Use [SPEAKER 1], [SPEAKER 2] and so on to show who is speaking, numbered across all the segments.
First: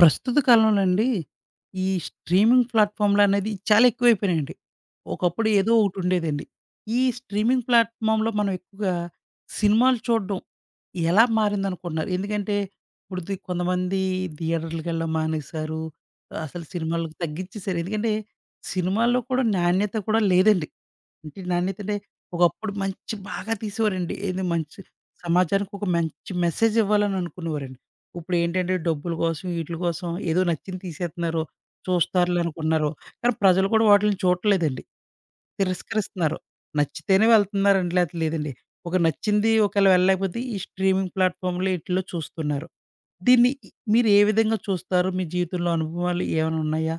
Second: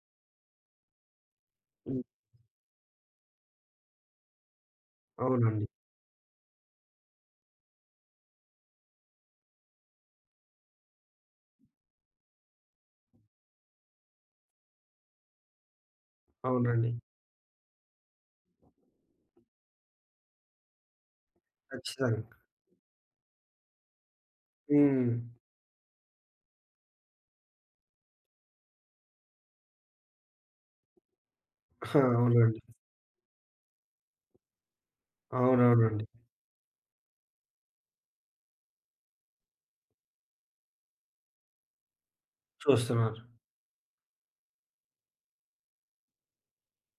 [SPEAKER 1] ప్రస్తుత కాలంలో అండి, ఈ
[SPEAKER 2] హ్మ్.
[SPEAKER 1] స్ట్రీమింగ్ ప్లాట్‌ఫార్మ్‌లనేది చాలా ఎక్కువైపోయినాయండి. ఒకప్పుడు
[SPEAKER 2] అవునండి.
[SPEAKER 1] ఏదో ఒకటుండేదండి. ఈ స్ట్రీమింగ్ ప్లాట్‌ఫామ్‌లో మనం ఎక్కువగా సినిమాలు చూడడం ఎలా మారిందనుకుంటున్నారు? ఎందుకంటే, ఇప్పుడు కొంతమంది థియేటర్లకెళ్ళడం మానేశారు. అసలు
[SPEAKER 2] అవునండి.
[SPEAKER 1] సినిమాలకు తగ్గిచ్చేసారు. ఎందుకంటే, సినిమాల్లో కూడా నాణ్యత కూడా లేదండి. అంటే నాణ్యతంటే,
[SPEAKER 2] ఖచ్చితంగా.
[SPEAKER 1] ఒకప్పుడు మంచి బాగా తీసేవారండి. ఏది మంచి
[SPEAKER 2] హ్మ్.
[SPEAKER 1] సమాజానికి ఒక మంచి మెసేజ్ ఇవ్వాలని అనుకునేవారండి. ఇప్పుడేంటంటే డబ్బుల కోసం, ఈటిల కోసం ఏదో నచ్చింది తీసేత్తన్నారు.
[SPEAKER 2] ఆ! అవునండి.
[SPEAKER 1] చూస్తారులనుకున్నారు. కానీ ప్రజలు కూడా వాటిలిని చూడట్లేదండి.
[SPEAKER 2] అవునవునండి.
[SPEAKER 1] తిరస్కరిస్తున్నారు. నచ్చితేనే వెళ్తున్నారండి. లేతే లేదండి. ఒక నచ్చింది ఒకవేళ వెళ్ళలేకపోతే ఈ స్ట్రీమింగ్ ప్లాట్‌ఫామ్‌లో ఈటిల్లో చూస్తున్నారు.
[SPEAKER 2] చూస్తున్నారు.
[SPEAKER 1] దీన్ని మీరు ఏ విధంగా చూస్తారు? మీ జీవితంలో అనుభవాలు ఏమైనా ఉన్నాయా?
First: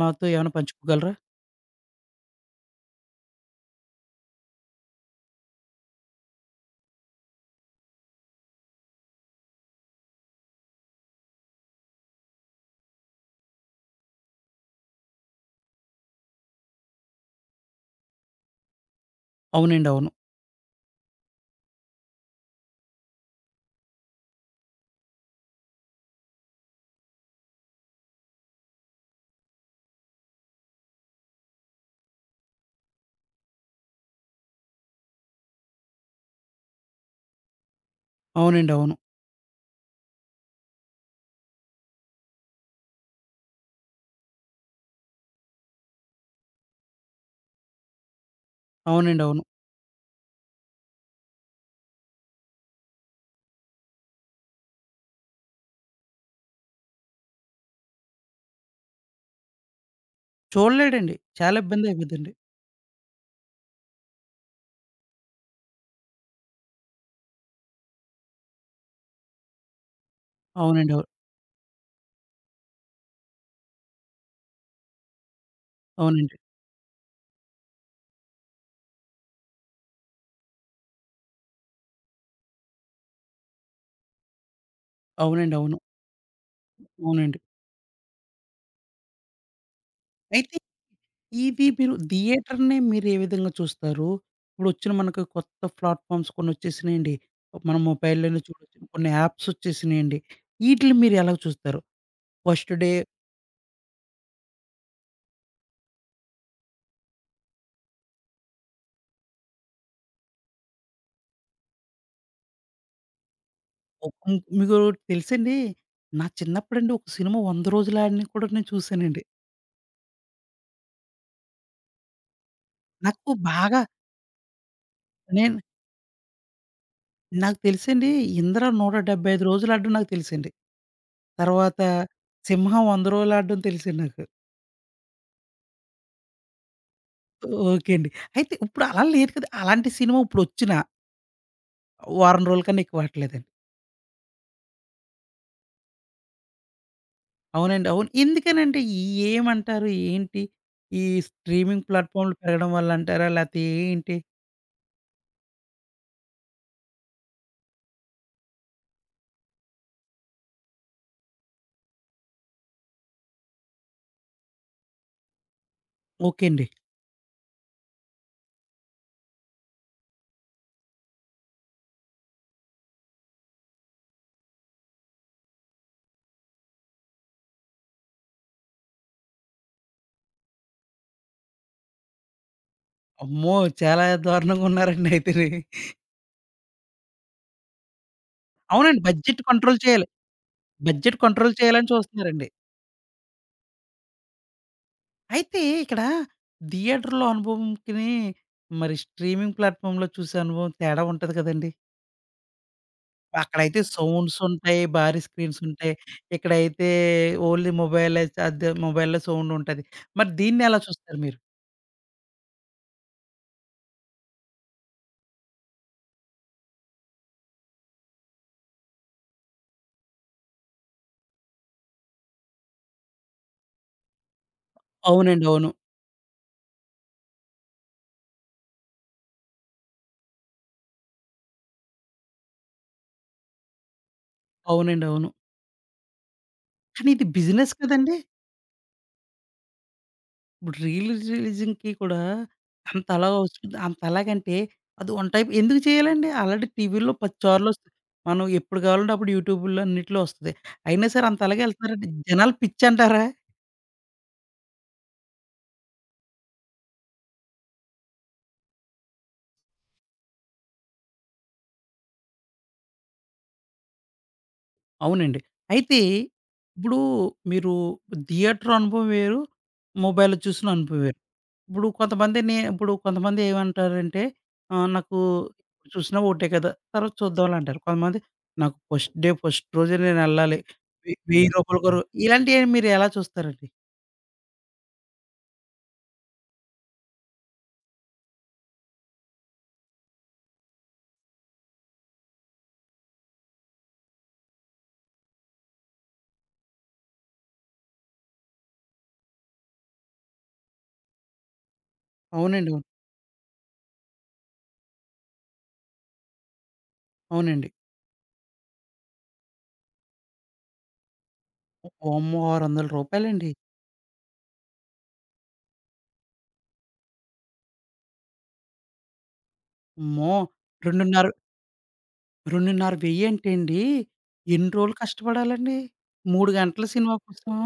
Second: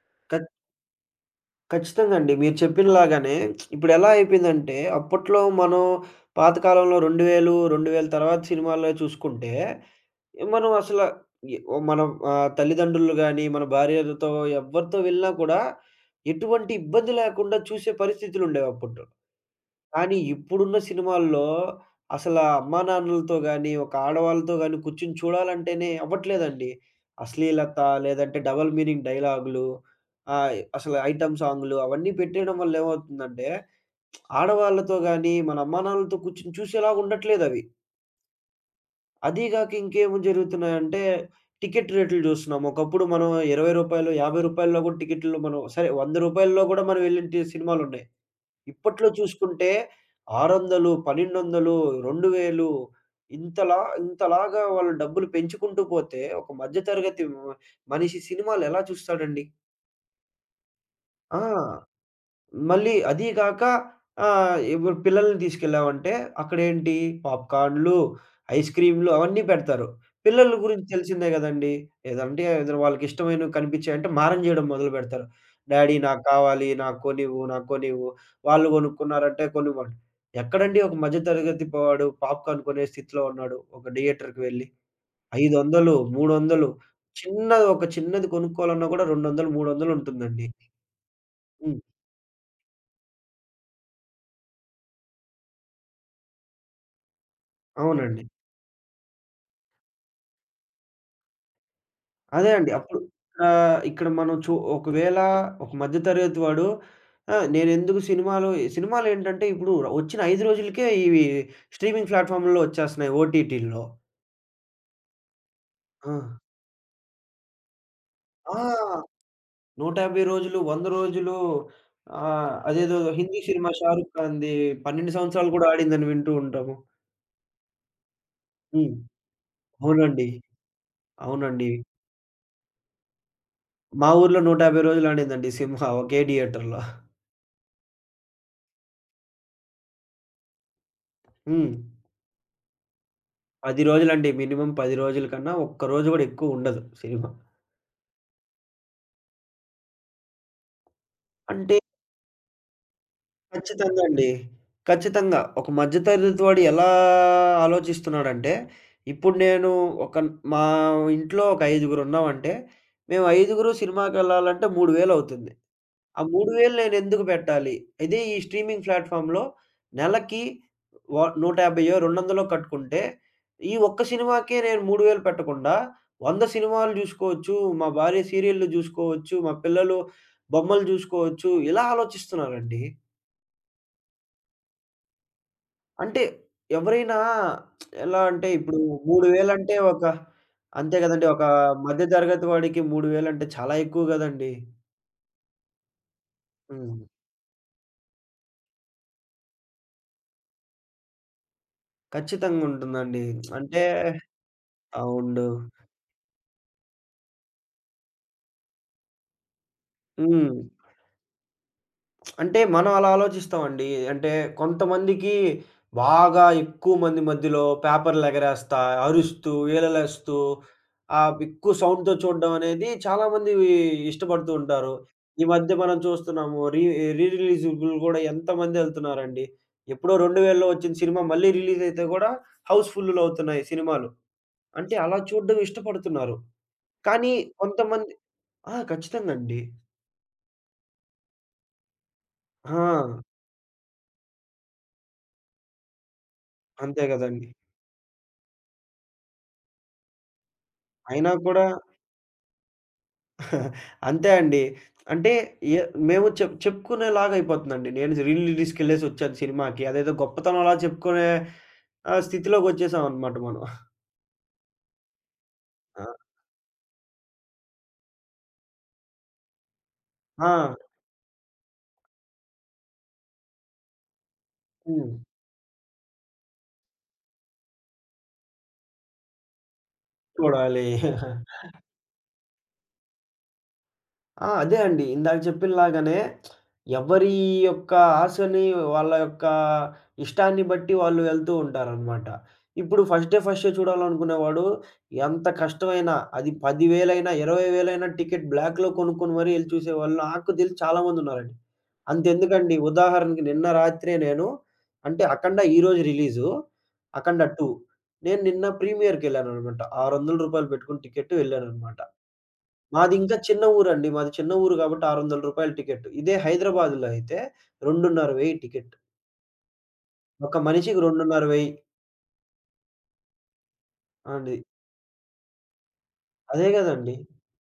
[SPEAKER 1] మాతో
[SPEAKER 2] ఖచ్
[SPEAKER 1] ఏమైనా పంచుకోగలరా?
[SPEAKER 2] ఖచ్చితంగా అండి. మీరు చెప్పినలాగానే ఇప్పుడెలా అయిపోయిందంటే, అప్పట్లో మనం పాత కాలంలో 2000, 2000 తర్వాత సినిమాల్లో చూసుకుంటే, మనం అసల ఎ ఓ మనం తల్లిదండ్రులు గాని, మన భార్యలతో ఎవ్వరితో వెళ్ళినా కూడా ఎటువంటి ఇబ్బంది లేకుండా చూసే పరిస్థితులుండేవి అప్పట్లో.
[SPEAKER 1] అవునండి. అవును.
[SPEAKER 2] కానీ ఇప్పుడున్న సినిమాల్లో అసలా అమ్మానాన్నలతో గాని, ఒక ఆడవాళ్ళతో గాని కూర్చొని చూడాలంటేనే అవ్వట్లేదండి. అశ్లీలత లేదంటే డబుల్ మీనింగ్ డైలాగులు, అసలు ఐటెమ్ సాంగులు అవన్నీ పెట్టేయడం వల్ల ఏమవుతుందంటే, ఆడవాళ్ళతో గాని, మన అమ్మానాన్నలతో కూర్చొని చూసేలాగా ఉండట్లేదవి.
[SPEAKER 1] అవునండి. అవును.
[SPEAKER 2] అదీ గాక ఇంకేమి జరుగుతున్నాయంటే, టికెట్ రేట్లు జూస్తున్నాం. ఒకప్పుడు మనం రూ. 20, రూ. 50లో కూడా టికెట్‌లు మనం సరే రూ. 100 కూడా మనం వెళ్ళిన టి సినిమాలున్నాయి. ఇప్పట్లో
[SPEAKER 1] అవునండి. అవును.
[SPEAKER 2] చూసుకుంటే 600, 1200, 2000 ఇంతలా ఇంతలాగా వాళ్ళు డబ్బులు పెంచుకుంటూ పోతే, ఒక మధ్య తరగతి మనిషి సినిమాలెలా చూస్తాడండి?
[SPEAKER 1] చూడలేడండి.
[SPEAKER 2] ఆ!
[SPEAKER 1] చాలా ఇబ్బందయిపోద్దండి.
[SPEAKER 2] మళ్ళీ అదీ గాక ఇప్పుడు పిల్లల్ని తీసుకెళ్ళామంటే అక్కడేంటి పాప్‌కార్న్‌లు, ఐస్ క్రీమ్‌లు అవన్నీ పెడతారు. పిల్లల గురించి
[SPEAKER 1] అవునండి. అవును.
[SPEAKER 2] తెలిసిందే గదండీ! ఏదంటే ఏదో వాళ్ళకిష్టమైనవి కనిపించాయంటే మారం జేయడం మొదలుపెడతారు. డాడీ నాకు
[SPEAKER 1] అవునండి.
[SPEAKER 2] కావాలి, నాకు కొనివ్వు, నాకు కొనివ్వు. వాళ్ళు గొనుక్కున్నారంటే కొనివ్వను. ఎక్కడండి ఒక మధ్య తరగతి వాడు పాప్‌కార్న్ కొనే స్థితిలో ఉన్నాడు. ఒక థియేటర్‌కి వెళ్లి
[SPEAKER 1] అవునండి. అవును.
[SPEAKER 2] 500, 300
[SPEAKER 1] అవునండి.
[SPEAKER 2] చిన్నది ఒక చిన్నది కొనుక్కోవాలన్నా గూడా 200, 300 ఉంటుందండి.
[SPEAKER 1] అయితే ఇవి
[SPEAKER 2] హ్మ్.
[SPEAKER 1] మీరు థియేటర్‌ని మీరే విధంగా చూస్తారు? ఇప్పుడొచ్చిన మనకు కొత్త ప్లాట్‌ఫార్మ్స్ కొన్నొచ్చేసినియండి. మన
[SPEAKER 2] అవునండి.
[SPEAKER 1] మొబైల్‌లోనే చూడొచ్చు. కొన్ని యాప్స్ ఒచ్చేసినియండి. ఈటిలిని మీరెలా చూస్తారు?
[SPEAKER 2] అదే అండి.
[SPEAKER 1] ఫస్ట్ డే
[SPEAKER 2] అప్పుడు ఇక్కడ మనం ఒకవేళ ఒక మధ్య తరగతి వాడు నేనెందుకు సినిమాలేంటంటే ఇప్పుడు వచ్చిన 5 రోజులకే ఇవి స్ట్రీమింగ్ ప్లాట్‌ఫామ్‌లో వచ్చేస్తున్నాయి ఓటీటీల్లో.
[SPEAKER 1] ఒ హ్మ్. మీకోటి తెలుసండి.
[SPEAKER 2] ఆ!
[SPEAKER 1] నా చిన్నప్పుడండి ఒక సినిమా 100 రోజులు ఆడినయి కూడా
[SPEAKER 2] ఆ!
[SPEAKER 1] నేను చూసానండి.
[SPEAKER 2] 150 రోజులు, 100 రోజులు అదేదో
[SPEAKER 1] నాకు
[SPEAKER 2] హిందీ సినిమా
[SPEAKER 1] బాగా
[SPEAKER 2] 'షారుఖ్ ఖాన్‌ది' 12 సంవత్సరాలు
[SPEAKER 1] నేను
[SPEAKER 2] కూడా ఆడిందని వింటూ ఉంటాము.
[SPEAKER 1] నాకు తెలుసండి. 'ఇంద్ర'
[SPEAKER 2] హ్మ్.
[SPEAKER 1] 175 రోజులు ఆడడం నాకు
[SPEAKER 2] అవునండి.
[SPEAKER 1] తెలుసండి.
[SPEAKER 2] అవునండి.
[SPEAKER 1] తర్వాత 'సింహం వంద రోజులు ఆడడం' తెలిసింది
[SPEAKER 2] మా
[SPEAKER 1] నాకు.
[SPEAKER 2] ఊర్లో 150 రోజులు ఆడిందండి సినిమా ఒకే థియేటర్‌లో.
[SPEAKER 1] ఓకే అండి. అయితే ఇప్పుడు అలా లేదు కదా! అలాంటి సినిమా ఇప్పుడొచ్చిన
[SPEAKER 2] హ్మ్.
[SPEAKER 1] వారం రోజుల కన్నా ఎక్కువ ఆడట్లేదండి.
[SPEAKER 2] 10 రోజులండి. మినిమమ్ 10 రోజుల కన్నా ఒక్క రోజు గూడా ఎక్కువుండదు సినిమా.
[SPEAKER 1] అవునండి. అవును. ఎందుకనంటే ఏమంటారు? ఏంటి? ఈ
[SPEAKER 2] అంటే
[SPEAKER 1] స్ట్రీమింగ్ ప్లాట్‌ఫార్మ్‌లు పెరగడం వల్ల అంటారా? లేతే
[SPEAKER 2] ఖచ్చితంగా
[SPEAKER 1] ఏంటి?
[SPEAKER 2] అండి. ఖచ్చితంగా. ఒక మధ్య తరగతి వాడు ఎలా ఆలోచిస్తున్నాడంటే, ఇప్పుడు నేను ఒక మా ఇంట్లో ఒక ఐదుగురున్నామంటే, మేము ఐదుగురు సినిమాకెళ్ళాలంటే 3000 అవుతుంది. ఆ
[SPEAKER 1] ఓకే అండి.
[SPEAKER 2] 3000 నేనెందుకు పెట్టాలి? ఇదే ఈ స్ట్రీమింగ్ ప్లాట్‌ఫార్మ్‌లో నెలకి వ 150 200 కట్టుకుంటే, ఈ ఒక్క సినిమాకే నేను 3000 పెట్టకుండా 100 సినిమాలు జూసుకోవచ్చు. మా భార్య సీరియల్‌లు జూసుకోవచ్చు. మా పిల్లలు బొమ్మలు జూసుకోవచ్చు. ఇలా ఆలోచిస్తున్నారండి.
[SPEAKER 1] అమ్మో! చాలా దారుణంగా ఉన్నారండి అయితేని.
[SPEAKER 2] అంటే ఎవరైనా ఎలా అంటే ఇప్పుడు
[SPEAKER 1] అవునండి. బడ్జెట్
[SPEAKER 2] 3000 అంటే
[SPEAKER 1] కంట్రోల్
[SPEAKER 2] ఒక
[SPEAKER 1] చేయాలి.
[SPEAKER 2] అంతే
[SPEAKER 1] బడ్జెట్
[SPEAKER 2] గదండీ! ఒక
[SPEAKER 1] కంట్రోల్ చేయాలని
[SPEAKER 2] మధ్య తరగతి
[SPEAKER 1] చూస్తున్నారండి.
[SPEAKER 2] వాడికి 3000 అంటే చాలా ఎక్కువ గదండీ!
[SPEAKER 1] అయితే ఇక్కడ
[SPEAKER 2] హ్మ్.
[SPEAKER 1] థియేటర్‌లో అనుభవంకిని మరి స్ట్రీమింగ్ ప్లాట్‌ఫార్మ్‌లో చూసే అనుభవం తేడా ఉంటది కదండీ!
[SPEAKER 2] ఖచ్చితంగుంటుందండి.
[SPEAKER 1] అక్కడైతే
[SPEAKER 2] అంటే
[SPEAKER 1] సౌండ్స్ ఉంటాయి. భారీ
[SPEAKER 2] అవును.
[SPEAKER 1] స్క్రీన్స్ ఉంటాయి. ఇక్కడైతే ఓన్లీ మొబైలే అదే మొబైల్‌లో సౌండ్ ఉంటది. మరి
[SPEAKER 2] హ్మ్.
[SPEAKER 1] దీన్ని ఎలా చూస్తారు మీరు?
[SPEAKER 2] అంటే మనం అలా ఆలోచిస్తామండి. అంటే కొంతమందికి బాగా ఎక్కువ మంది మధ్యలో పేపర్‌లెగరేస్తా, అరుస్తూ, ఈలలేస్తూ ఎక్కువ సౌండ్‌తో చూడడం అనేది చాలామంది ఇష్టపడుతూ ఉంటారు. ఈ
[SPEAKER 1] అవునండి. అవును.
[SPEAKER 2] మధ్య మనం చూస్తున్నాము రీ రీ రిలీజబుల్ గూడా ఎంతమంది ఎళ్తున్నారండి. ఎప్పుడో 2000లో వచ్చిన సినిమా మళ్ళీ రిలీజ్ అయితే గూడా హౌస్ ఫుల్లులవుతున్నాయి సినిమాలు. అంటే
[SPEAKER 1] అవునండి.
[SPEAKER 2] అలా
[SPEAKER 1] అవును.
[SPEAKER 2] చూడడం ఇష్టపడుతున్నారు.
[SPEAKER 1] కానీ ఇది
[SPEAKER 2] కానీ
[SPEAKER 1] బిజినెస్
[SPEAKER 2] కొంతమంది
[SPEAKER 1] కదండీ!
[SPEAKER 2] ఆ! ఖచ్చితంగా అండి.
[SPEAKER 1] ఇప్పుడు రీల్ రిలీజింగ్‌కి కూడా అంత
[SPEAKER 2] ఆ!
[SPEAKER 1] అలా వస్తుంది. అంత అలాగంటే అది వన్ టైప్ ఎందుకు చేయాలండి? ఆల్రెడీ
[SPEAKER 2] అంతే
[SPEAKER 1] టీవీల్లో 10
[SPEAKER 2] గదండీ!
[SPEAKER 1] సార్లు వస్తది. మనం ఎప్పుడు కావాలంటే అప్పుడు యూట్యూబ్‌లో అన్నిట్లో వస్తది. అయినా సరే
[SPEAKER 2] అయినా
[SPEAKER 1] అంత అలాగే
[SPEAKER 2] కూడా
[SPEAKER 1] ఎళ్తున్నారంటే జనాలు పిచ్చంటారా?
[SPEAKER 2] అంతే అండి. అంటే ఎ మేము చెప్పుకునేలాగా అయిపోతుందండి. నేను రీల్ రిలీజ్‌కెళ్ళేసొచ్చాను సినిమాకి. అదేదో గొప్పతనంలా చెప్పుకునే స్థితిలోకొచ్చేసామనమాట మనం.
[SPEAKER 1] అవునండి. అయితే
[SPEAKER 2] ఆ!
[SPEAKER 1] ఇప్పుడు మీరు థియేటర్ అనుభవం వేరు. మొబైల్‌లో చూసిన
[SPEAKER 2] ఆ!
[SPEAKER 1] అనుభవం వేరు. ఇప్పుడు కొంతమంది ఏమంటారంటే
[SPEAKER 2] హ్మ్.
[SPEAKER 1] నాకు ఇప్పుడు చూసినా ఒకటే కదా! తర్వాత చూద్దాంలే అంటారు. కొంతమంది నాకు ఫస్ట్ డే ఫస్ట్ రోజే నేనెళ్ళాలి.
[SPEAKER 2] చూడాలి.
[SPEAKER 1] రూ. 1000 ఇలాంటివి మీరు ఎలా చూస్తారండి?
[SPEAKER 2] ఆ! అదే అండి. ఇందాక చెప్పినలాగానే ఎవరి యొక్క ఆశని, వాళ్ళ యొక్క ఇష్టాన్ని బట్టి వాళ్ళు వెళ్తూ ఉంటారనమాట. ఇప్పుడు ఫస్ట్ డే, ఫస్ట్ షో చూడాలనుకునేవాడు ఎంత కష్టమైనా అది 10,000 20,000 టికెట్ బ్లాక్‌లో కొనుక్కొని మరీ ఎళ్లి చూసేవాళ్ళు నాకు తెలిసి చాలామందున్నారండి.
[SPEAKER 1] అవునండి.
[SPEAKER 2] అంతెందుకండి
[SPEAKER 1] అవును.
[SPEAKER 2] ఉదాహరణకి నిన్న రాత్రే నేను అంటే 'అఖండ' ఈరోజు రిలీజు. 'అఖండ
[SPEAKER 1] అవునండి.
[SPEAKER 2] 2' నేను నిన్న ప్రీమియర్‌కెళ్ళాననమాట. రూ. 600 పెట్టుకుని టికెట్ వెళ్ళాననమాట.
[SPEAKER 1] వామ్మో! రూ.
[SPEAKER 2] మాది ఇంకా
[SPEAKER 1] 600
[SPEAKER 2] చిన్న ఊరండి. మాది చిన్న ఊరు కాబట్టి రూ. 600 టికెట్. ఇదే హైదరాబాద్‌లో అయితే 2500 టికెట్.
[SPEAKER 1] అమ్మో!
[SPEAKER 2] ఒక మనిషికి
[SPEAKER 1] 2.5
[SPEAKER 2] 2500
[SPEAKER 1] 2.5 వెయ్యంటేండి
[SPEAKER 2] అండి.
[SPEAKER 1] ఎన్ని రోజులు కష్టపడాలండి? 3
[SPEAKER 2] అదే
[SPEAKER 1] గంటల
[SPEAKER 2] గదండీ!
[SPEAKER 1] సినిమా కోసం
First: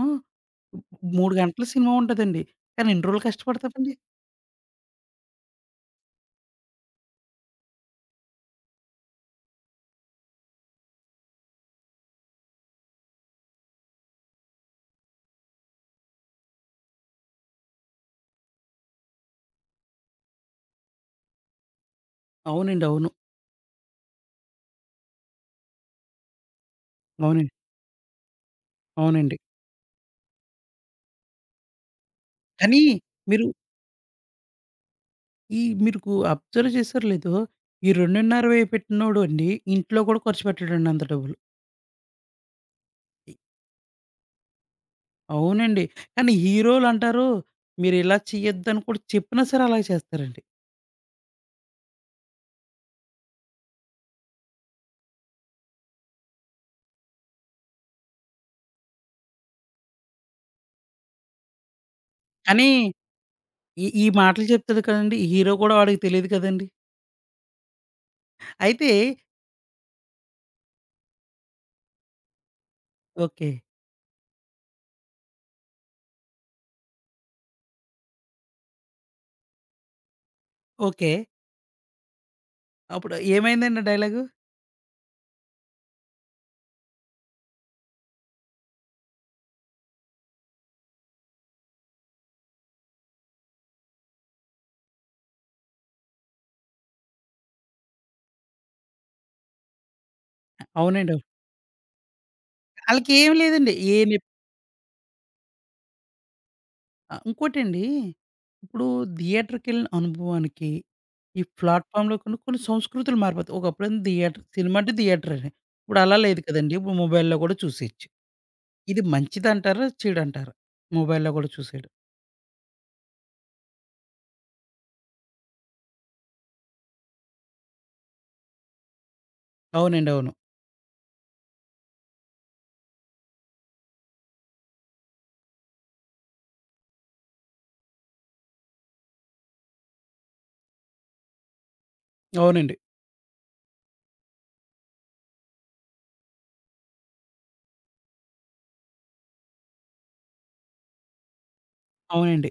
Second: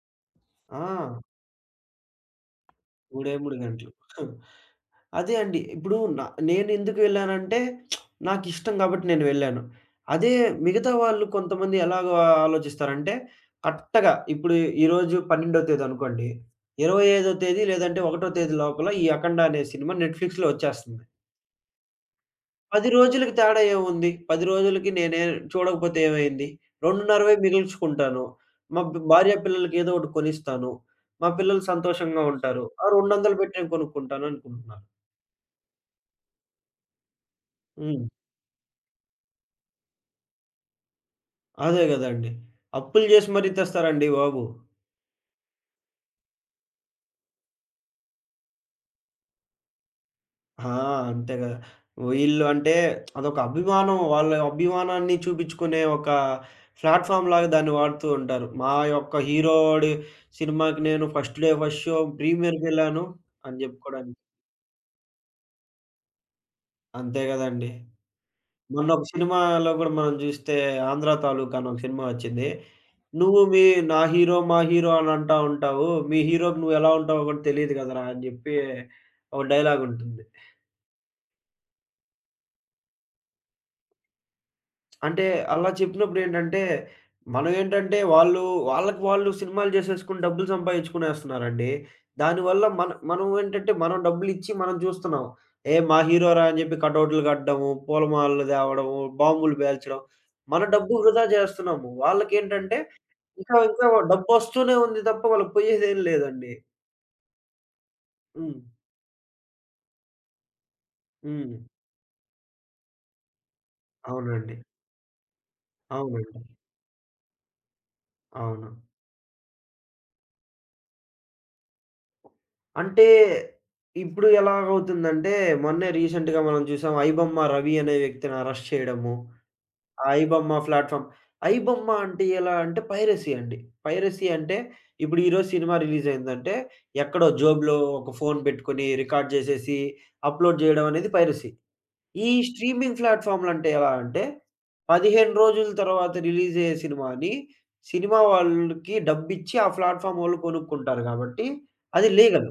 [SPEAKER 2] ఆ!
[SPEAKER 1] 3 గంటల సినిమా ఉంటదండి. కానీ ఎన్ని రోజులు
[SPEAKER 2] మూడే 3 గంటలు.
[SPEAKER 1] కష్టపడతామండి?
[SPEAKER 2] అదే అండి. ఇప్పుడు నేనెందుకు వెళ్ళానంటే నాకిష్టం కాబట్టి నేను వెళ్ళాను. అదే మిగతా వాళ్ళు కొంతమంది ఎలాగ ఆలోచిస్తారంటే కరెక్ట్‌గా ఇప్పుడు ఈరోజు 12వ తేదీ అనుకోండి. 25వ తేదీ లేదంటే 1వ తేదీ లోపల ఈ 'అఖండ' అనే సినిమా నెట్‌ఫ్లిక్స్‌లో వచ్చేస్తుంది.
[SPEAKER 1] అవునండి.
[SPEAKER 2] 10
[SPEAKER 1] అవును.
[SPEAKER 2] రోజులకి తేడా ఏముంది? 10 రోజులకి నేనే చూడకపోతే ఏమైంది? 2.5
[SPEAKER 1] అవునండి.
[SPEAKER 2] మిగిల్చుకుంటాను. మా భార్య
[SPEAKER 1] అవునండి.
[SPEAKER 2] పిల్లలకి ఏదో ఒకటి కొనిస్తాను. మా పిల్లలు సంతోషంగా ఉంటారు.
[SPEAKER 1] కానీ
[SPEAKER 2] ఆ 200
[SPEAKER 1] మీరు
[SPEAKER 2] పెట్టి నేను కొనుక్కుంటాను అనుకుంటున్నాను.
[SPEAKER 1] మీరుకు అబ్జర్వ్ చేశారో లేదో, ఈ
[SPEAKER 2] హ్మ్.
[SPEAKER 1] 2.5 వేయి పెట్టినోడండి ఇంట్లో కూడా ఖర్చు పెట్టడండి అంత డబ్బులు.
[SPEAKER 2] అదే గదండీ! అప్పులు జేసి మరీ తెస్తారండి బాబు.
[SPEAKER 1] అవునండి. కానీ హీరోలంటారు మీరిలా చేయొద్దని కూడా చెప్పినా సరే అలాగే చేస్తారండి.
[SPEAKER 2] ఆ! అంతే గదా! వీళ్ళు అంటే అదొక అభిమానం. వాళ్ళ అభిమానాన్ని చూపించుకునే ఒక ప్లాట్‌ఫార్మ్ లాగా దాన్ని వాడుతూ ఉంటారు. మా యొక్క హీరోడి సినిమాకి నేను ఫస్ట్ డే ఫస్ట్ షో
[SPEAKER 1] కానీ
[SPEAKER 2] ప్రీమియర్‌కెళ్ళాను అని
[SPEAKER 1] ఈ ఈ
[SPEAKER 2] జెప్పుకోడానికి.
[SPEAKER 1] మాటలు చెప్తాడు కదండీ! ఈ హీరో కూడా వాడికి తెలీదు కదండీ!
[SPEAKER 2] అంతే గదండీ.
[SPEAKER 1] అయితే
[SPEAKER 2] మొన్నొక సినిమాలో గూడా మనం జూస్తే 'ఆంధ్ర తాలూకా' అని ఒక సినిమా వచ్చింది. నువ్వు
[SPEAKER 1] ఓకే.
[SPEAKER 2] మీ నా హీరో, మా హీరో అని అంటా ఉంటావు. మీ హీరోకి నువ్వెలా ఉంటావో గూడా తెలీదు గదరా! అని జెప్పి ఒక డైలాగుంటుంది.
[SPEAKER 1] ఓకే. అప్పుడు ఏమైందండి ఆ డైలాగు?
[SPEAKER 2] అంటే అలా చెప్పినప్పుడేంటంటే, మనమేంటంటే వాళ్ళకి వాళ్ళు సినిమాలు జేసేసుకొని డబ్బులు సంపాదించుకునేస్తున్నారండి. దానివల్ల మనం ఏంటంటే మనం డబ్బులిచ్చి మనం చూస్తున్నాం. ఏ మా హీరోరా అని జెప్పి కటౌట్లు కట్టడము, పూలమాలలు తేవడము, బాంబులు పేల్చడం. మన డబ్బు
[SPEAKER 1] అవునండి. అవును.
[SPEAKER 2] వృధా జేస్తున్నాము. వాళ్ళకేంటంటే
[SPEAKER 1] ఆళ్ళకేం
[SPEAKER 2] ఇంకా
[SPEAKER 1] లేదండి.
[SPEAKER 2] ఇంకా డబ్బొస్తూనే ఉంది తప్ప వాళ్ళకి పోయేదేం లేదండి.
[SPEAKER 1] ఆ! ఇంకోటండి,
[SPEAKER 2] హ్మ్.
[SPEAKER 1] ఇప్పుడు థియేటర్‌కెళ్ళిన అనుభవానికి, ఈ
[SPEAKER 2] హ్మ్.
[SPEAKER 1] ప్లాట్‌ఫామ్‌లో కొన్ని కొన్ని సంస్కృతులు మారిపోతాయి. ఒకప్పుడేమో థియేటర్
[SPEAKER 2] అవునండి.
[SPEAKER 1] సినిమా అంటే థియేటరని. ఇప్పుడు అలా
[SPEAKER 2] అవునండి.
[SPEAKER 1] లేదు కదండీ! ఇప్పుడు మొబైల్‌లో కూడా చూసేయొచ్చు.
[SPEAKER 2] అవును.
[SPEAKER 1] ఇది మంచిదంటారా? చెడంటారా? మొబైల్‌లో కూడా చూసేయడం.
[SPEAKER 2] అంటే, ఇప్పుడు ఎలాగవుతుందంటే, మొన్నే రీసెంట్‌గా మనం చూసాం. ఐబొమ్మ రవి అనే వ్యక్తిని అరెస్ట్ చేయడము. ఆ
[SPEAKER 1] అవునండి. అవును.
[SPEAKER 2] ఐబొమ్మ ప్లాట్‌ఫార్మ్ ఐబొమ్మ అంటే ఎలా అంటే పైరసీ అండి. పైరసీ అంటే ఇప్పుడు ఈరోజు సినిమా రిలీజ్ అయిందంటే, ఎక్కడో జోబులో ఒక ఫోన్ పెట్టుకొని రికార్డ్ చేసేసి, అప్‌లోడ్ చేయడం అనేది పైరసీ. ఈ
[SPEAKER 1] అవునండి.
[SPEAKER 2] స్ట్రీమింగ్ ప్లాట్‌ఫార్మ్‌లంటే ఎలా అంటే, 15 రోజుల తర్వాత రిలీజ్ అయ్యే సినిమాని, సినిమా వాళ్ళకి డబ్బిచ్చి ఆ ప్లాట్‌ఫార్మ్ వాళ్ళు కొనుక్కుంటారు కాబట్టి, అది
[SPEAKER 1] అవునండి.
[SPEAKER 2] లీగల్.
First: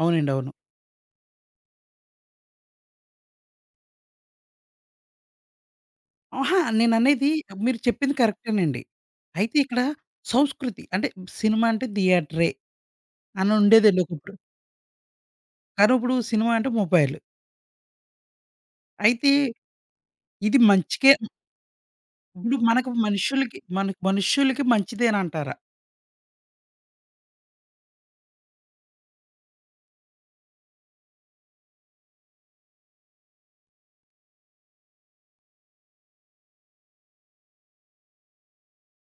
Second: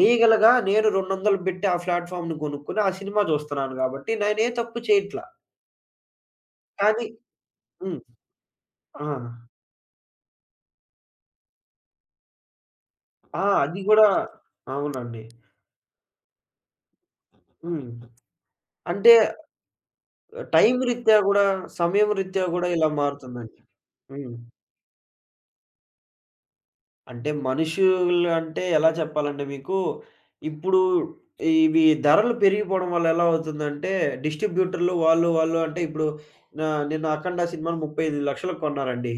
[SPEAKER 1] అవునండి. అవును.
[SPEAKER 2] నేను 200 పెట్టి ఆ ప్లాట్‌ఫార్మ్‌ని కొనుక్కొని ఆ సినిమా చూస్తున్నాను గాబట్టి నేనే తప్పు చేయట్లా.
[SPEAKER 1] అహా!
[SPEAKER 2] కానీ
[SPEAKER 1] నేననేది మీరు
[SPEAKER 2] హ్మ్.
[SPEAKER 1] చెప్పింది కరెక్టేనండి.
[SPEAKER 2] ఆ!
[SPEAKER 1] అయితే ఇక్కడ సంస్కృతి అంటే సినిమా అంటే థియేటరే
[SPEAKER 2] ఆ!
[SPEAKER 1] అని
[SPEAKER 2] అది
[SPEAKER 1] ఉండేదండి
[SPEAKER 2] గూడా
[SPEAKER 1] ఒకప్పుడు.
[SPEAKER 2] అవునండి.
[SPEAKER 1] కానీ ఇప్పుడు సినిమా అంటే మొబైల్.
[SPEAKER 2] హ్మ్. అంటే
[SPEAKER 1] అయితే ఇది
[SPEAKER 2] టైం
[SPEAKER 1] మంచికే
[SPEAKER 2] రీత్యా గూడా, సమయం రీత్యా
[SPEAKER 1] ఇప్పుడు
[SPEAKER 2] గూడా ఇలా మారుతుందండి.
[SPEAKER 1] మనకు
[SPEAKER 2] హ్మ్.
[SPEAKER 1] మనుషులకి మంచిదేనంటారా?
[SPEAKER 2] అంటే మనుషులు అంటే ఎలా చెప్పాలంటే మీకు, ఇప్పుడు ఇవి ధరలు పెరిగిపోవడం వల్ల ఎలా అవుతుందంటే, డిస్ట్రిబ్యూటర్లు వాళ్ళు అంటే ఇప్పుడు నిన్న 'అఖండ' సినిమాను 35,000,000కి కొన్నారండి.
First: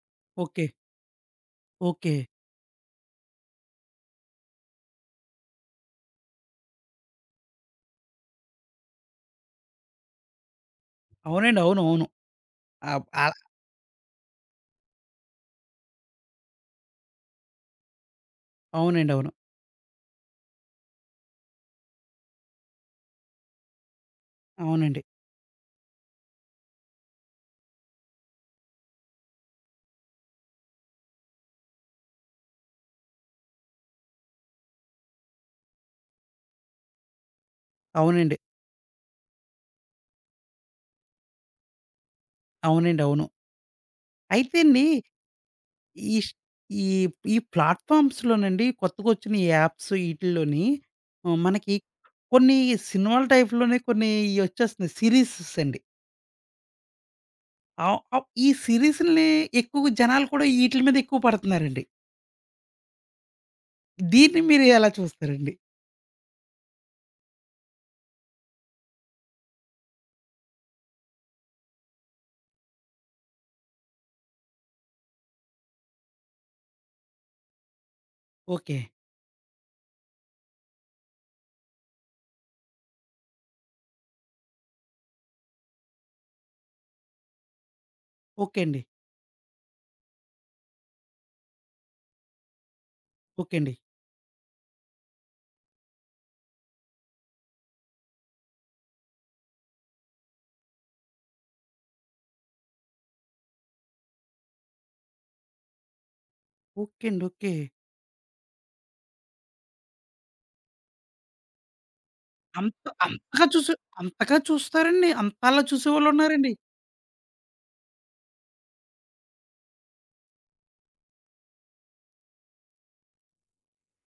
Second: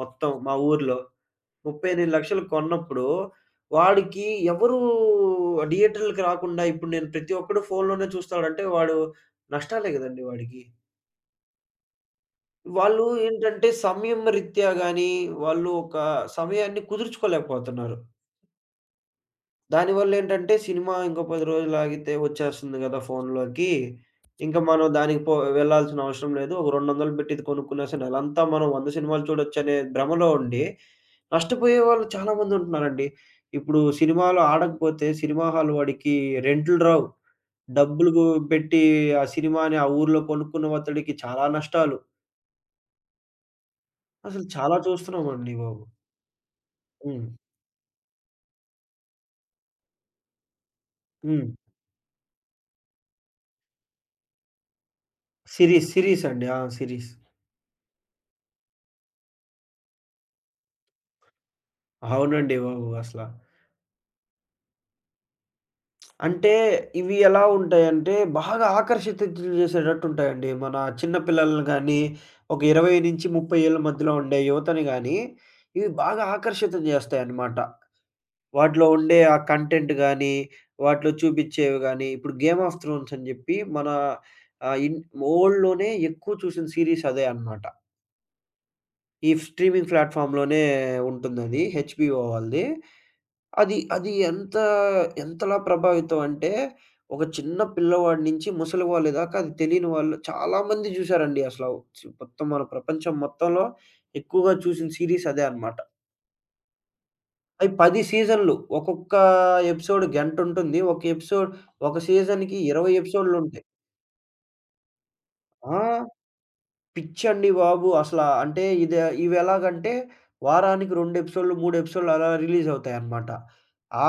[SPEAKER 2] మొత్తం మా
[SPEAKER 1] ఓకే.
[SPEAKER 2] ఊర్లో. రూ.
[SPEAKER 1] ఓకే.
[SPEAKER 2] 38,00,000 కొన్నప్పుడు, వాడికి ఎవరూ థియేటర్‌లకి రాకుండా ఇప్పుడు నేను ప్రతి ఒక్కడు ఫోన్‌లోనే చూస్తాడంటే వాడు నష్టాలే గదండీ వాడికి.
[SPEAKER 1] అవునండి. అవును. అవును.
[SPEAKER 2] వాళ్ళు
[SPEAKER 1] ఆబ్ ఆహ్,
[SPEAKER 2] ఏంటంటే సమయం రీత్యా గాని, వాళ్ళు ఒక సమయాన్ని కుదుర్చుకోలేకపోతున్నారు.
[SPEAKER 1] అవునండి. అవును.
[SPEAKER 2] దానివల్లేంటంటే, సినిమా ఇంకో 10 రోజులాగితే వచ్చేస్తుంది గదా ఫోనులోకి. ఇంకా మనం
[SPEAKER 1] అవునండి.
[SPEAKER 2] దానికి వెళ్ళాల్సిన అవసరం లేదు. ఒక 200 పెట్టి ఇది కొనుక్కున్నా సరే, నెలంతా మనం 100 సినిమాలు చూడొచ్చనే భ్రమలో ఉండి, నష్టపోయే వాళ్ళు చాలా మందుంటున్నారండి. ఇప్పుడు సినిమాలు ఆడకపోతే, సినిమా హాల్ వాడికి రెంటులు రావు. డబ్బులుకు
[SPEAKER 1] అవునండి.
[SPEAKER 2] పెట్టి ఆ సినిమాని ఆ ఊర్లో కొనుక్కున్న అతడికి చాలా నష్టాలు.
[SPEAKER 1] అవునండి. అవును.
[SPEAKER 2] అసలు చాలా
[SPEAKER 1] అయితేండి
[SPEAKER 2] చూస్తున్నామండి బాబు.
[SPEAKER 1] ఈ స్ ఈ
[SPEAKER 2] హ్మ్.
[SPEAKER 1] ఈ ప్లాట్‌ఫార్మ్స్‌లోనండి కొత్తగొచ్చిన ఈ యాప్స్ ఈటిల్లోని
[SPEAKER 2] హ్మ్.
[SPEAKER 1] మనకి కొన్ని సినిమాల టైప్‌లోనే కొన్ని ఇయొచ్చేస్తున్నాయి సీరీసెస్ అండి.
[SPEAKER 2] సిరీసండి. ఆ! సిరీస్.
[SPEAKER 1] ఆహ్, ఆహ్, ఈ సీరీస్‌లని ఎక్కువ జనాలు కూడా ఈటిల మీద ఎక్కువ పడుతున్నారండి.
[SPEAKER 2] అవునండి బాబు అసల.
[SPEAKER 1] దీన్ని మీరు ఎలా చూస్తారండి?
[SPEAKER 2] అంటే ఇవి ఎలా ఉంటాయంటే బాగా ఆకర్షితులు చేసేటట్టుంటాయండి. మన చిన్న పిల్లల్ని గానీ, ఒక 20-30 ఏళ్ల మధ్యలో ఉండే యువతని గానీ, ఇవి బాగా ఆకర్షితం చేస్తాయన్నమాట.
[SPEAKER 1] ఓకే.
[SPEAKER 2] వాటిలో ఉండే ఆ కంటెంట్ గానీ, వాటిలో చూపిచ్చేవి గానీ, ఇప్పుడు 'గేమ్ ఆఫ్ థ్రోన్స్' అని జెప్పి మన ఆహ్, ఇన్ వరల్డ్‌లోనే ఎక్కువ చూసిన సీరీస్ అదే అన్నమాట.
[SPEAKER 1] ఓకే అండి.
[SPEAKER 2] ఈ స్ట్రీమింగ్ ప్లాట్‌ఫామ్‌లోనే ఉంటుందది. హెచ్‌బీఓ వాళ్ళది.
[SPEAKER 1] ఓకే అండి.
[SPEAKER 2] అది అది ఎంతలా ప్రభావితం అంటే, ఒక చిన్న పిల్లవాడి నుంచి ముసలి వాళ్ళ దాకా అది తెలియని వాళ్ళు చాలామంది చూసారండి అసల. మొత్తం మన ప్రపంచం మొత్తంలో ఎక్కువగా చూసిన సీరీస్ అదే అనమాట.
[SPEAKER 1] ఓకే అండి. ఓకే.
[SPEAKER 2] అయి 10 సీజన్‌లు. ఒక్కొక్క ఎపిసోడ్ గంటుంటుంది. ఒక సీజన్‌కి
[SPEAKER 1] అంత
[SPEAKER 2] 20
[SPEAKER 1] అంతగా
[SPEAKER 2] ఎపిసోడ్‌లుంటాయి.
[SPEAKER 1] చూసే అంతగా చూస్తారండి. అంత అలా
[SPEAKER 2] ఆ!
[SPEAKER 1] చూసేవాళ్ళున్నారండి.
[SPEAKER 2] పిచ్చండి బాబు! అసలా అంటే ఇవెలాగంటే వారానికి 2 ఎపిసోడ్‌లు, 3 ఎపిసోడ్‌లు అలా రిలీజ్ అవుతాయన్నమాట.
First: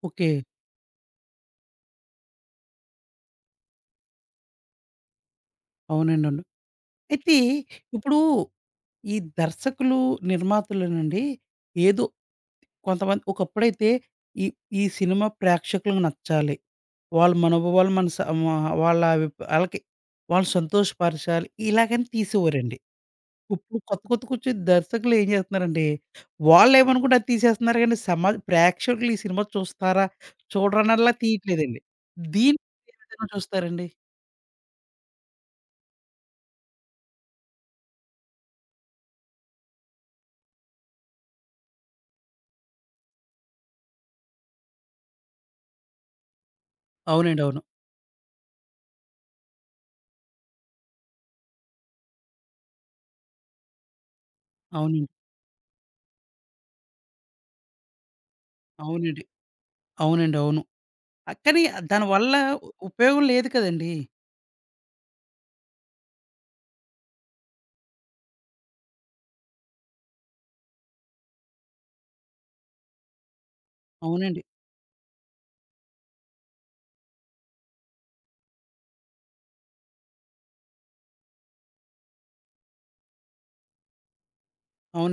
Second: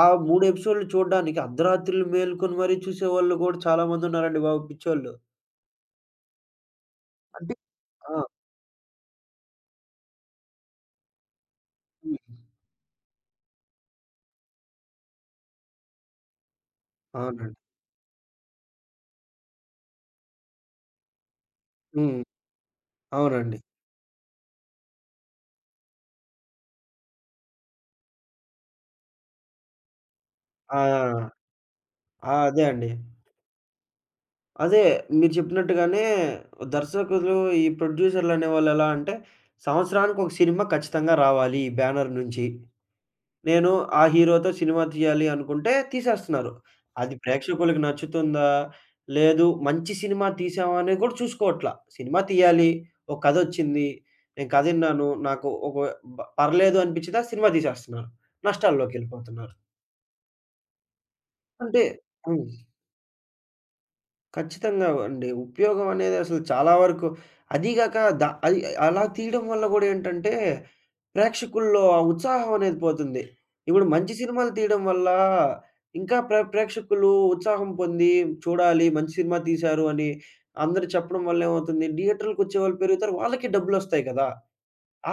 [SPEAKER 2] ఆ
[SPEAKER 1] ఓకే.
[SPEAKER 2] 3 ఎపిసోడ్‌లు చూడడానికి అర్ధరాత్రులు మేలుకొని మరీ చూసేవాళ్ళు కూడా చాలామంది ఉన్నారండి బాబు పిచ్చోళ్ళు.
[SPEAKER 1] అవునండి. అవును. అయితే
[SPEAKER 2] అంటే ఆ!
[SPEAKER 1] ఇప్పుడు ఈ దర్శకులు, నిర్మాతలునండి ఏదో
[SPEAKER 2] హ్మ్.
[SPEAKER 1] కొంతమంది ఒకప్పుడైతే ఈ ఈ సినిమా ప్రేక్షకులకు నచ్చాలి. వాళ్ళ
[SPEAKER 2] అవునండి.
[SPEAKER 1] మనోభావాలు మన స మా వాళ్ళ అభిప్ ఆళ్ళకి వాళ్ళు సంతోషపరచాలి. ఇలాగని
[SPEAKER 2] హ్మ్.
[SPEAKER 1] తీసేవారండి.
[SPEAKER 2] అవునండి.
[SPEAKER 1] ఇప్పుడు కొత్త కొత్త కొచ్చే దర్శకులు ఏం జేస్తున్నారంటే, వాళ్ళేమనుకుంటే అది తీసేస్తున్నారు గానీ, సమాజ ప్రేక్షకులు ఈ సినిమా చూస్తారా? చూడరనలా
[SPEAKER 2] ఆ!
[SPEAKER 1] తీయట్లేదండి.
[SPEAKER 2] ఆ!
[SPEAKER 1] దీన్ని
[SPEAKER 2] అదే అండి.
[SPEAKER 1] ఏ విధంగా చూస్తారండి?
[SPEAKER 2] అదే మీరు చెప్పినట్టుగానే దర్శకులు, ఈ ప్రొడ్యూసర్‌లు అనేవాళ్ళు ఎలా అంటే సంవత్సరానికి ఒక సినిమా ఖచ్చితంగా రావాలి ఈ బ్యానర్ నుంచి. నేను ఆ హీరోతో సినిమా తీయాలి అనుకుంటే తీసేస్తున్నారు. అది
[SPEAKER 1] అవునండి. అవును.
[SPEAKER 2] ప్రేక్షకులకి నచ్చుతుందా? లేదు మంచి సినిమా తీసామా అనేది కూడా చూసుకోవట్ల. సినిమా తీయాలి. ఒక కథొచ్చింది. నేను కథ ఇన్నాను.
[SPEAKER 1] అవునండి.
[SPEAKER 2] నాకు ఒక పర్లేదు అనిపించిందా సినిమా తీసేస్తున్నారు.
[SPEAKER 1] అవునండి.
[SPEAKER 2] నష్టాల్లోకెళ్ళిపోతున్నారు.
[SPEAKER 1] అవునండి. అవును. కానీ
[SPEAKER 2] అంటే
[SPEAKER 1] దానివల్ల
[SPEAKER 2] హ్మ్.
[SPEAKER 1] ఉపయోగం లేదు కదండీ!
[SPEAKER 2] ఖచ్చితంగా అండి. ఉపయోగం అనేది అసలు చాలా వరకు అదీ గాక అది అలా తీయడం వల్ల గూడా ఏంటంటే, ప్రేక్షకుల్లో ఆ ఉత్సాహం అనేది పోతుంది. ఇప్పుడు మంచి
[SPEAKER 1] అవునండి.
[SPEAKER 2] సినిమాలు తీయడం వల్ల ఇంకా ప్రేక్షకులు ఉత్సాహం పొంది చూడాలి, మంచి సినిమా తీశారు అని అందరూ చెప్పడం వల్ల ఏమవుతుంది, థియేటర్‌లకొచ్చేవాళ్ళు పెరుగుతారు. వాళ్ళకి డబ్బులొస్తాయి కదా!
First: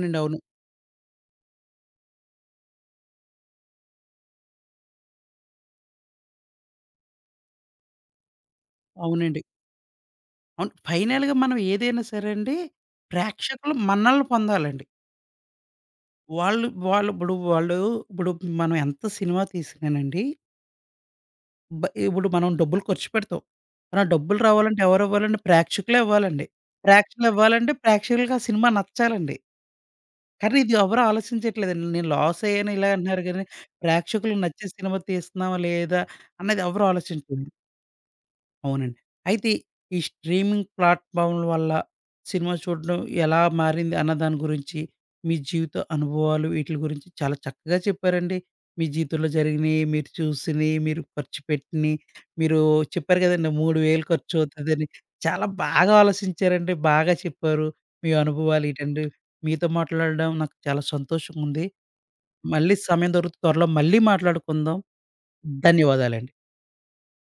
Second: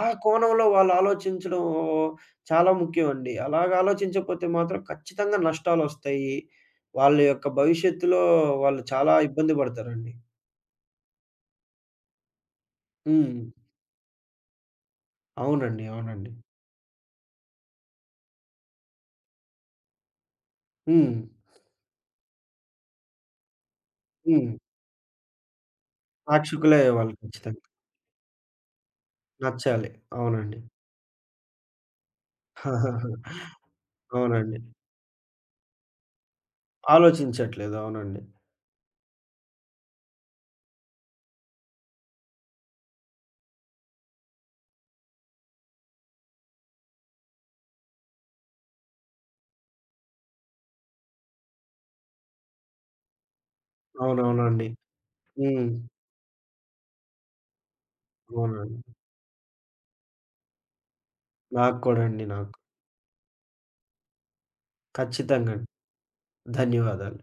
[SPEAKER 2] ఆ
[SPEAKER 1] అవును.
[SPEAKER 2] కోణంలో వాళ్ళు ఆలోచించడం చాలా ముఖ్యమండి. అలాగ ఆలోచించకపోతే మాత్రం ఖచ్చితంగా నష్టాలొస్తాయి. వాళ్ళ యొక్క భవిష్యత్తులో వాళ్ళు చాలా
[SPEAKER 1] అవునండి.
[SPEAKER 2] ఇబ్బంది పడతారండి.
[SPEAKER 1] అవును. ఫైనల్‌గా మనం ఏదైనా సరే అండి,
[SPEAKER 2] హ్మ్.
[SPEAKER 1] ప్రేక్షకులు మనల్ని పొందాలండి.
[SPEAKER 2] అవునండి. అవునండి.
[SPEAKER 1] వాళ్ళు వాళ్ళు ఇప్పుడు వాళ్ళు ఇప్పుడు మనం ఎంత సినిమా తీసినానండి
[SPEAKER 2] హ్మ్.
[SPEAKER 1] ఇప్పుడు మనం డబ్బులు ఖర్చు పెడతాం. మన డబ్బులు
[SPEAKER 2] హ్మ్.
[SPEAKER 1] రావాలంటే ఎవరివ్వాలండి? ప్రేక్షకులే ఇవ్వాలండి.
[SPEAKER 2] సాక్షికులే వాళ్ళు ఖచ్చితంగా.
[SPEAKER 1] ప్రేక్షకులివ్వాలంటే ప్రేక్షకులకి ఆ సినిమా నచ్చాలండి.
[SPEAKER 2] నచ్చాలి.
[SPEAKER 1] కానీ
[SPEAKER 2] అవునండి.
[SPEAKER 1] ఇది ఎవరు ఆలోచించట్లేదండి. నేను లాస్ అయ్యాను ఇలా అంటున్నారు గానీ, ప్రేక్షకులకు
[SPEAKER 2] అవునండి.
[SPEAKER 1] నచ్చే సినిమా తీస్తున్నామా లేదా? అన్నది ఎవరు ఆలోచించరు.
[SPEAKER 2] ఆలోచించట్లేదు. అవునండి.
[SPEAKER 1] అవునండి. అయితే ఈ స్ట్రీమింగ్ ప్లాట్‌ఫామ్‌ల వల్ల సినిమా చూడడం ఎలా మారింది అన్న దాని గురించి, మీ జీవిత అనుభవాలు వీటిల గురించి చాలా చక్కగా చెప్పారండి. మీ జీవితంలో జరిగినయి, మీరు చూసినయి, మీరు ఖర్చు పెట్టినయి, మీరు చెప్పారు కదండీ 3,000
[SPEAKER 2] అవునవునండి.
[SPEAKER 1] ఖర్చవుతదని. చాలా
[SPEAKER 2] హ్మ్.
[SPEAKER 1] బాగా ఆలోచించారండి. బాగా చెప్పారు. మీ అనుభవాలు
[SPEAKER 2] అవునండి.
[SPEAKER 1] ఇటండి. మీతో మాట్లాడడం నాకు చాలా సంతోషంగుంది.
[SPEAKER 2] నాకు కూడా అండి. నాకు.
[SPEAKER 1] మళ్ళీ సమయం దొరికితే త్వరలో మళ్ళీ మాట్లాడుకుందాం.
[SPEAKER 2] ఖచ్చితంగా అండి.
[SPEAKER 1] ధన్యవాదాలండి.
[SPEAKER 2] ధన్యవాదాలు.